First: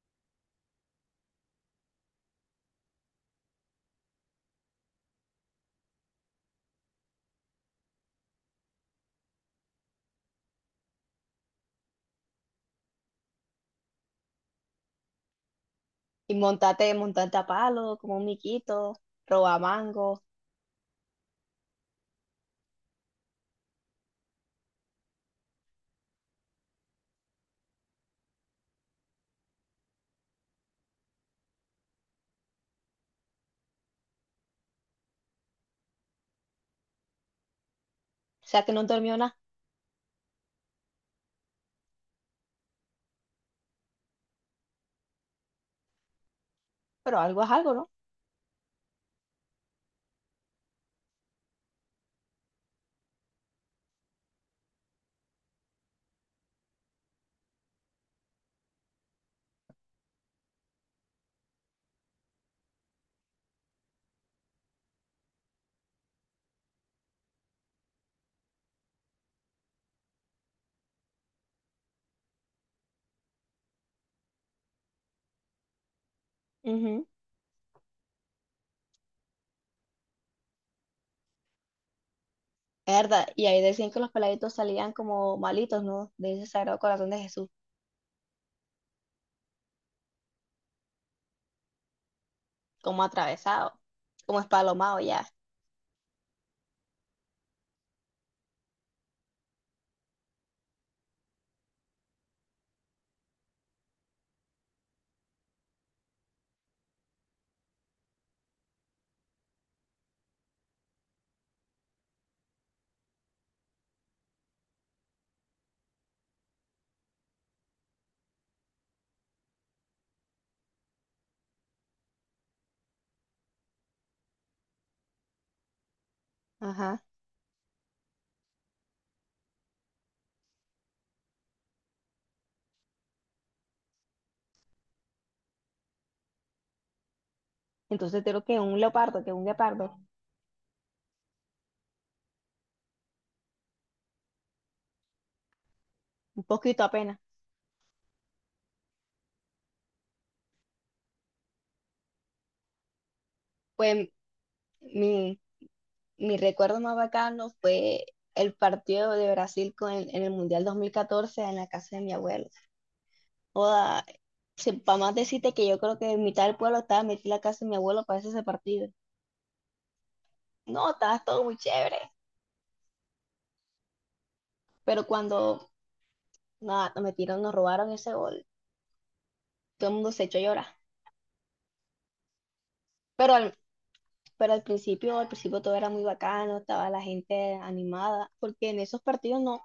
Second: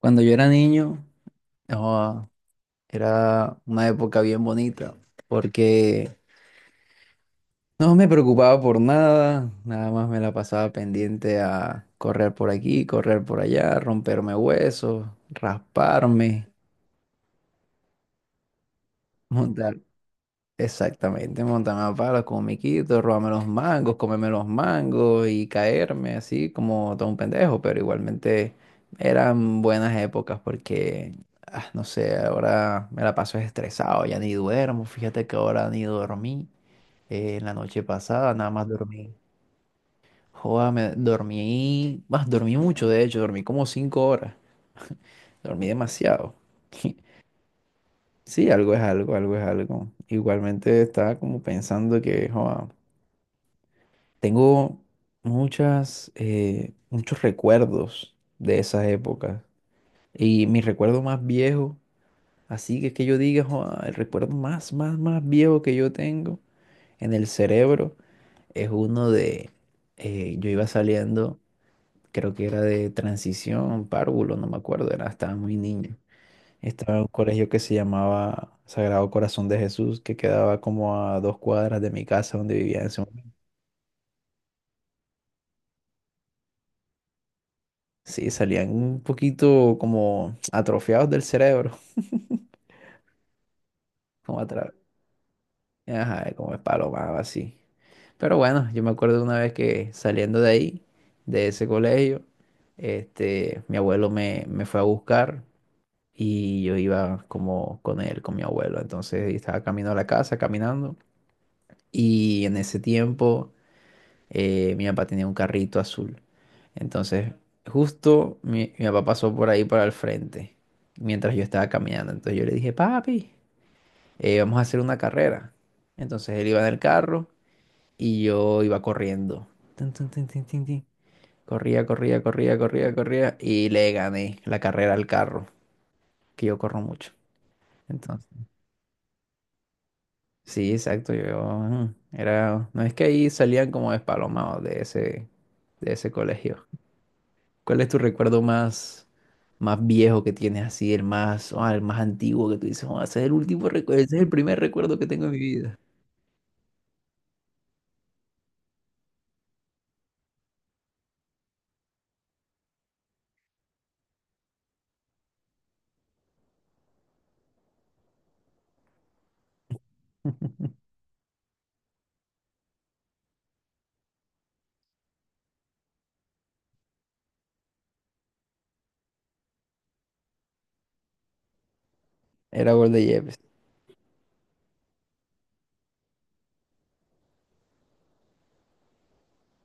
Cuando yo era niño, ah, era una época bien bonita, porque no me preocupaba por nada, nada más me la pasaba pendiente a correr por aquí, correr por allá, romperme huesos, Y rasparme, montate, montate a palo, como un miquito, roba montar mango. O exactamente, montarme a palo con miquito, robarme los mangos, comerme los mangos y caerme así como todo un pendejo, pero igualmente eran buenas épocas porque, no sé, ahora me la paso estresado, ya ni duermo, fíjate que ahora ni dormí, en la noche pasada nada sea más que no dormí, dormió nada, joda, me dormí, más dormí mucho de hecho, dormí como cinco horas, dormí demasiado. pero algo es algo, ¿no? Sí, algo es algo, algo es algo. Igualmente estaba como pensando que, joda, tengo muchas, muchos recuerdos de esas épocas. Y mi recuerdo más viejo, así que es que yo diga, "Joa, el recuerdo más viejo que yo tengo en el cerebro es uno de, yo iba saliendo, creo que era de transición, párvulo, no me acuerdo, era, estaba muy niño. Estaba en Ujú. un colegio que se llamaba Sagrado Corazón de Jesús, que quedaba como a dos cuadras de mi casa donde vivía en Es ese verdad. Y ahí decían que los peladitos salían como malitos, ¿no? De ese sagrado corazón de Jesús, sí, salían un poquito como atrofiados del cerebro, como atravesado, como como atra- espalomado ya. ajá, como espalomados así. Pero bueno, yo me acuerdo de una vez que saliendo de ahí, de ese colegio, este, mi abuelo me fue a buscar y yo iba como con él, con mi abuelo. Entonces estaba camino a la casa, caminando. Y en ese tiempo mi papá tenía un carrito azul. Entonces, justo mi papá pasó por ahí para el frente mientras yo estaba caminando. Entonces yo le dije, papi, vamos a hacer una carrera. Entonces él iba en el Ajá. carro y yo iba corriendo. Tun, tun, tun, tun, tun, tun. Corría, corría, corría, corría, corría y le gané la carrera al carro, que yo corro mucho. Entonces Entonces, creo que un leopardo, que un guepardo, sí, exacto, yo era, no es que ahí salían como despalomados de ese un colegio. poquito apenas. ¿Cuál es tu recuerdo más, más viejo que tienes así, el más, el más antiguo que tú dices, "Oh, ese es el último recuerdo, Pues ese es el primer recuerdo que tengo en mi mi, vida? mi recuerdo más bacano fue el partido de Brasil con en el Mundial 2014 en la casa de mi abuelo. Joda, para más decirte que yo creo que en mitad del pueblo estaba metida la casa de mi abuelo para ese partido. No, estaba todo muy chévere. Pero cuando nada, nos metieron, nos robaron ese gol, todo el mundo se echó a llorar. Era gol de Pero Yepes. al, pero al principio todo era muy bacano, estaba la gente animada, porque en esos partidos no,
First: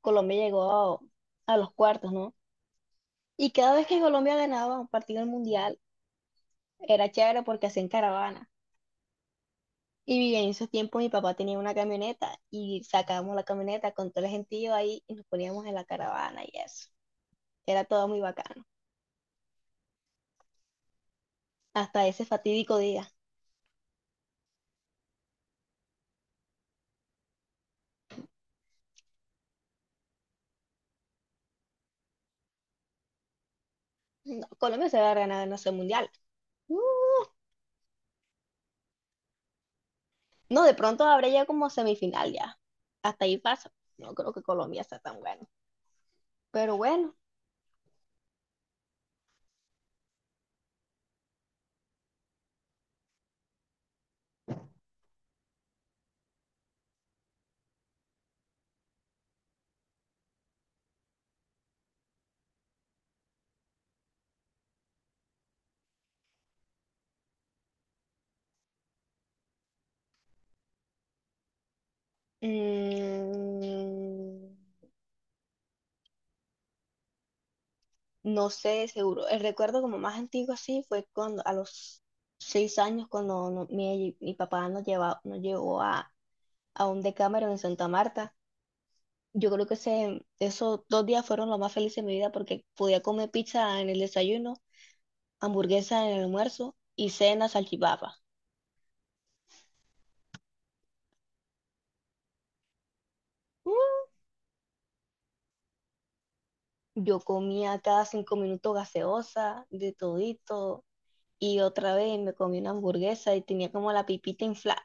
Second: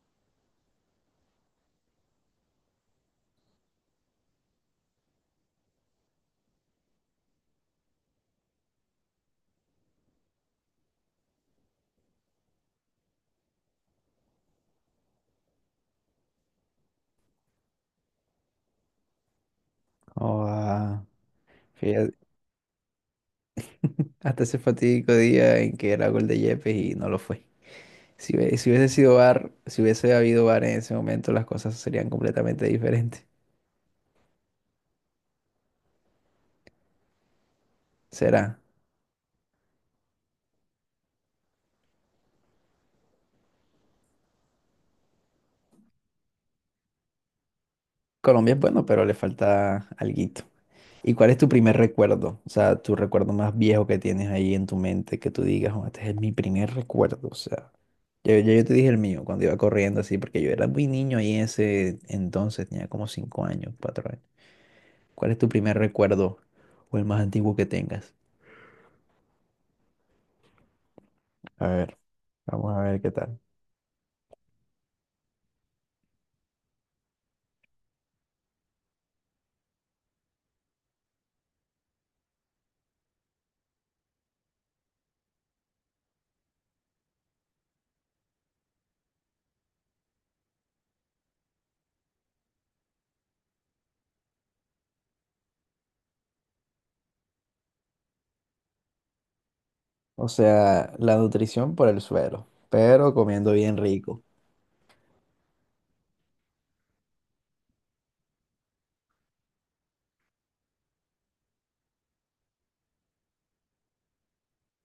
Colombia llegó a los cuartos, ¿no? Y cada vez que Colombia ganaba un partido del mundial, era chévere porque hacían caravana. Y bien, en esos tiempos mi papá tenía una camioneta y sacábamos la camioneta con todo el gentío ahí y nos poníamos en la caravana y eso. Era todo muy bacano. Oh, ah, Hasta fíjate, ese fatídico día. hasta ese fatídico día en que era gol de Yepes y no lo fue. Si, si hubiese sido VAR, si hubiese habido VAR en ese momento, las cosas serían completamente diferentes. No, Colombia se va a ganar, no sé, mundial. Uh, Será. no, de pronto habrá ya como semifinal ya. Hasta ahí pasa. No creo que Colombia sea tan bueno. Pero bueno, Colombia es bueno, pero le falta alguito. ¿Y cuál es tu primer recuerdo? O sea, tu recuerdo más viejo que tienes ahí en tu mente, que tú digas, "Oh, este es mi primer recuerdo. O sea, yo te dije el mío cuando iba corriendo así, porque yo era muy niño ahí en ese entonces, tenía como cinco años, cuatro años. ¿Cuál es tu primer recuerdo o el más antiguo que tengas? A ver, vamos a ver qué tal. mm, no sé, seguro. El recuerdo como más antiguo así fue cuando a los 6 años cuando mi papá nos lleva, nos llevó a un Decameron en Santa Marta. Yo creo que esos 2 días fueron los más felices de mi vida porque podía comer pizza en el desayuno, hamburguesa en el almuerzo y cena salchipapa. O sea, la nutrición por el suelo, pero comiendo bien rico. Yo comía cada 5 minutos gaseosa, de todito, y otra vez me comí una hamburguesa y tenía como la pipita inflada,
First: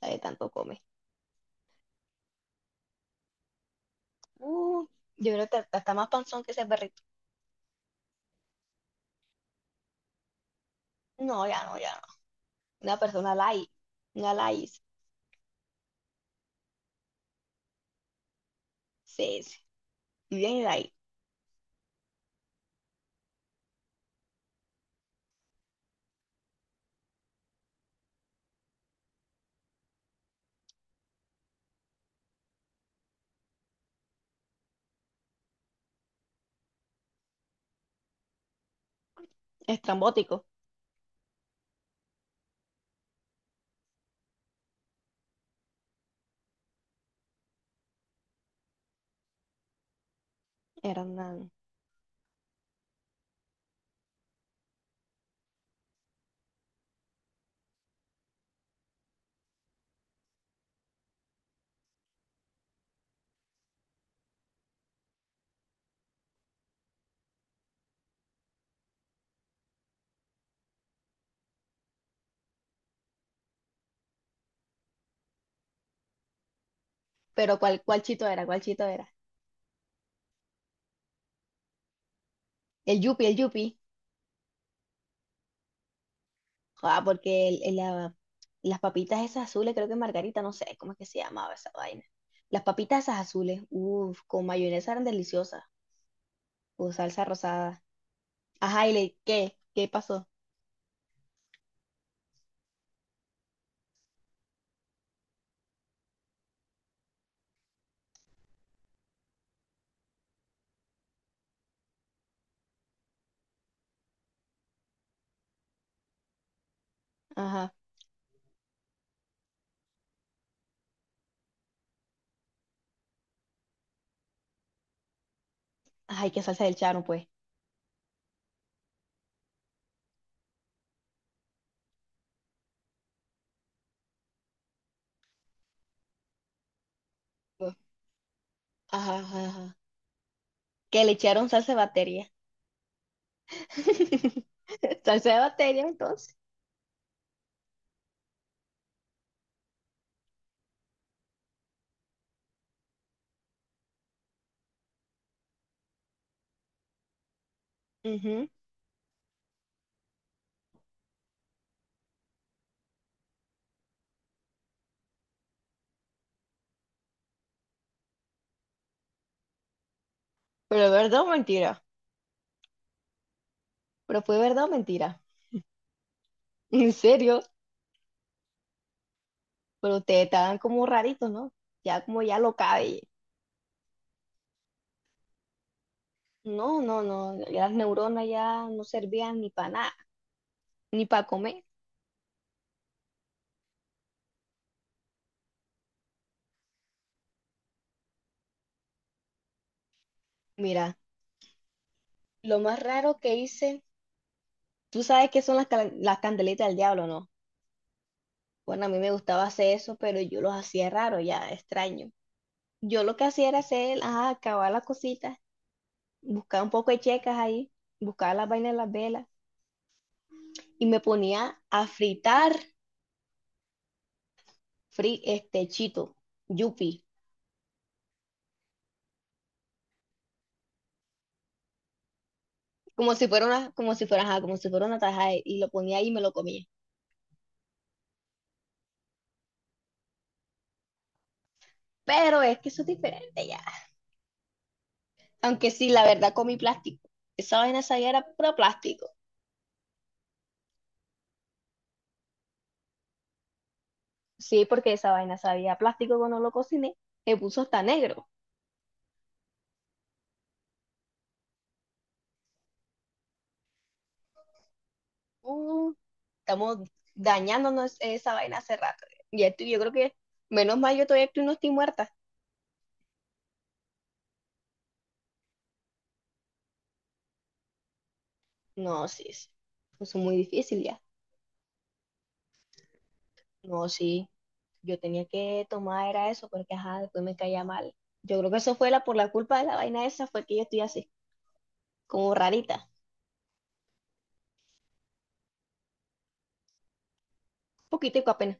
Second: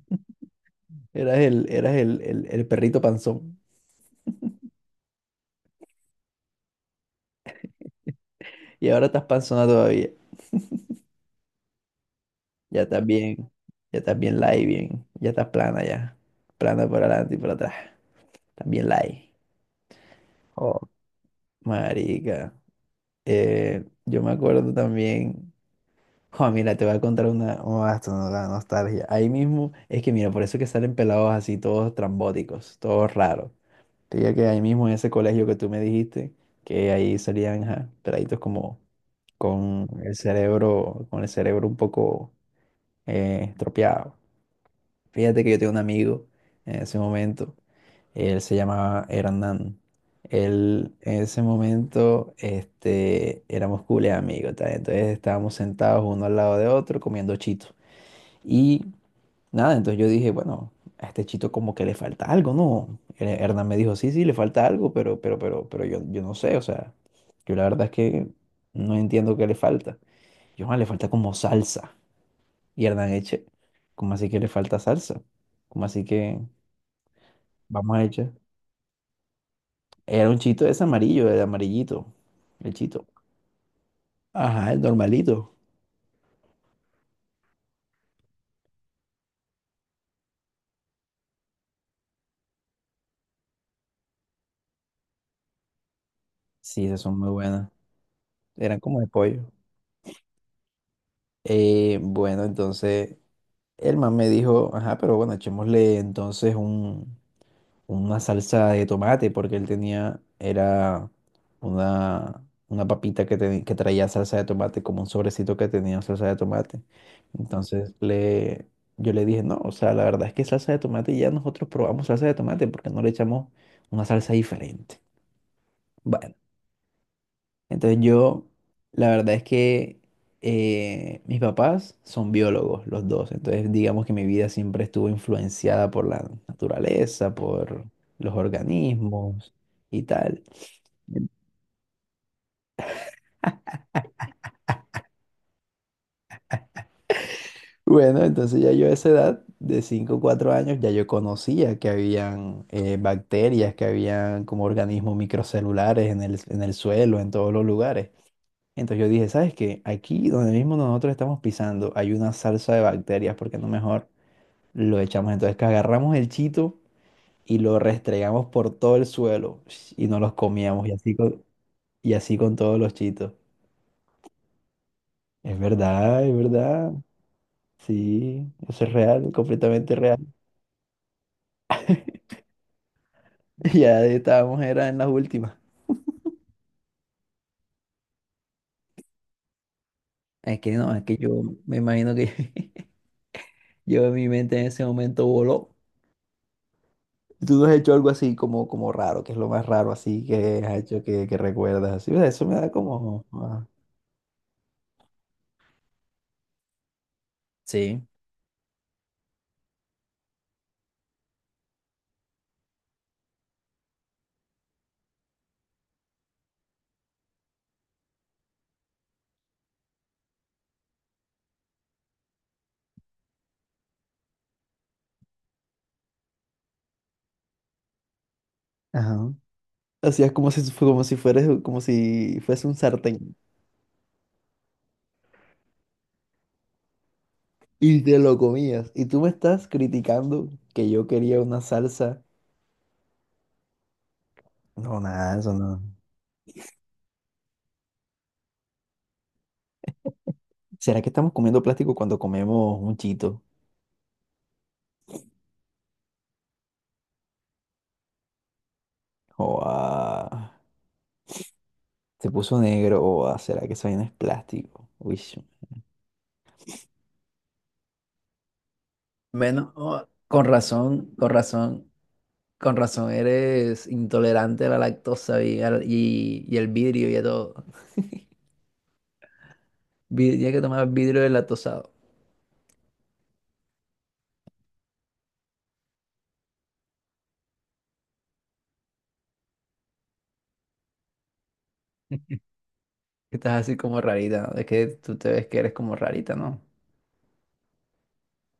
la de tanto comer. Eras el perrito panzón Uh, yo creo que está más panzón que ese perrito. y ahora estás panzona. No, ya no, ya no. Ya Una estás persona bien, light, ya estás una bien light, light, bien, ya estás plana ya, plana por adelante y por atrás, estás bien light. sí, sí. Y bien Oh, light, marica, yo me acuerdo también, oh, mira, te voy a contar una, oh, esto no da nostalgia, ahí mismo, es que mira, por eso que salen pelados así, todos trambóticos, todos raros. Te digo que ahí mismo en ese colegio que tú me dijiste, que ahí salían, ajá, peladitos como estrambótico. Con el cerebro un poco estropeado. Fíjate que yo tengo un amigo en ese momento, él se llamaba Hernán. Él Era en una, ese momento este, éramos cool amigos, tal. Entonces estábamos sentados uno al lado de otro comiendo chito. Y nada, entonces yo dije, bueno, a este chito como que le falta algo, ¿no? Hernán me dijo, sí, sí, le falta algo, pero yo no sé, o sea, yo la verdad es que no entiendo qué le falta. Yo, "Ah, le falta como salsa. Y Hernán eche, ¿cómo así que le falta salsa? ¿Cómo así que? Pero ¿cuál, Vamos cuál a chito echar. era? ¿Cuál chito era? Era un chito ese amarillo, el amarillito. El El chito. Yupi, el Yupi. Ajá, el normalito. Ah, porque las papitas esas azules, creo que Margarita, no sé cómo es que se llamaba esa vaina. Las papitas esas azules, uff, con mayonesa eran deliciosas. Sí, Con esas son salsa muy buenas. rosada. Eran Ajá, y como de le, pollo. ¿qué? ¿Qué pasó? Bueno, entonces el man me dijo, ajá, pero bueno, echémosle entonces un, una salsa de tomate, porque él tenía, era una papita que, que traía salsa de tomate, como un sobrecito que tenía salsa de tomate. Ajá. Entonces le, yo le dije, no, o sea, la verdad es que salsa de tomate ya nosotros probamos salsa de tomate, porque no le echamos una salsa diferente. Ay, Bueno, qué salsa del charo, pues. entonces yo, la verdad es que mis papás son biólogos, los dos. Entonces digamos que mi vida siempre estuvo influenciada por la naturaleza, por los Ajá, ajá, organismos ajá. y tal. Que le echaron salsa de batería. Salsa de batería, entonces. Bueno, entonces ya yo a esa edad de cinco o cuatro años ya yo conocía que habían bacterias, que habían como organismos microcelulares en el suelo, en todos los lugares. Ujú. Entonces yo dije, ¿sabes qué? Aquí donde mismo nosotros estamos pisando hay una salsa de bacterias, porque no mejor lo echamos, entonces que agarramos el chito y lo restregamos por todo el suelo sh, y nos los comíamos Pero verdad o mentira. y así con todos los chitos. Pero fue verdad o mentira. Es verdad, es verdad. ¿En serio? Sí, eso es real, completamente Pero real. ustedes estaban como raritos, ¿no? Ya como ya lo cabe. Ya estábamos, era en las últimas. No, no, no, las neuronas ya no servían ni para nada, Es que no, es ni que para yo comer. me imagino que yo en mi mente en ese momento voló. Tú no has hecho algo así como, como raro, que es lo más raro así que has Mira, hecho que recuerdas así. O sea, eso me lo da más raro como... que ah, hice, tú sabes que son las, las candelitas del diablo, ¿no? sí. Bueno, a mí me gustaba hacer eso, pero yo los hacía raro, ya extraño. Yo lo que hacía era hacer, ajá, acabar las cositas, buscar un poco de checas ahí, buscar las vainas de las velas y me ponía a fritar, chito, yupi. Ajá. Hacías como si, como si fueras, como si fuese un Como si sartén fuera una, como si fuera, ajá, como si fuera una tajada y lo ponía ahí y me lo comía. y te lo comías. Y tú me estás criticando que yo quería una salsa. Pero es que eso es diferente ya. No, nada, eso Aunque no. sí, la verdad comí plástico. Esa vaina sabía era puro plástico. ¿Será que estamos comiendo plástico cuando comemos un chito? Sí, porque esa vaina sabía a plástico cuando lo cociné. Me puso hasta negro. O ah, se puso negro. O ah, ¿será que eso vaina es plástico? Uy, Uh, estamos dañándonos esa vaina hace rato. Y esto- bueno, yo creo oh, que, con menos mal yo razón, todavía con estoy, no estoy razón, muerta. con razón eres intolerante a la lactosa y el vidrio y a todo. No, sí, sí. Eso es muy Tienes que difícil tomar ya. vidrio deslactosado. No, sí. Yo tenía que tomar era eso porque ajá, después me caía mal. Yo creo que eso fue la culpa de la vaina esa fue que yo estoy así, como rarita, Que estás así como rarita, ¿no? Es que tú te ves que eres como rarita, ¿no? poquitico apenas.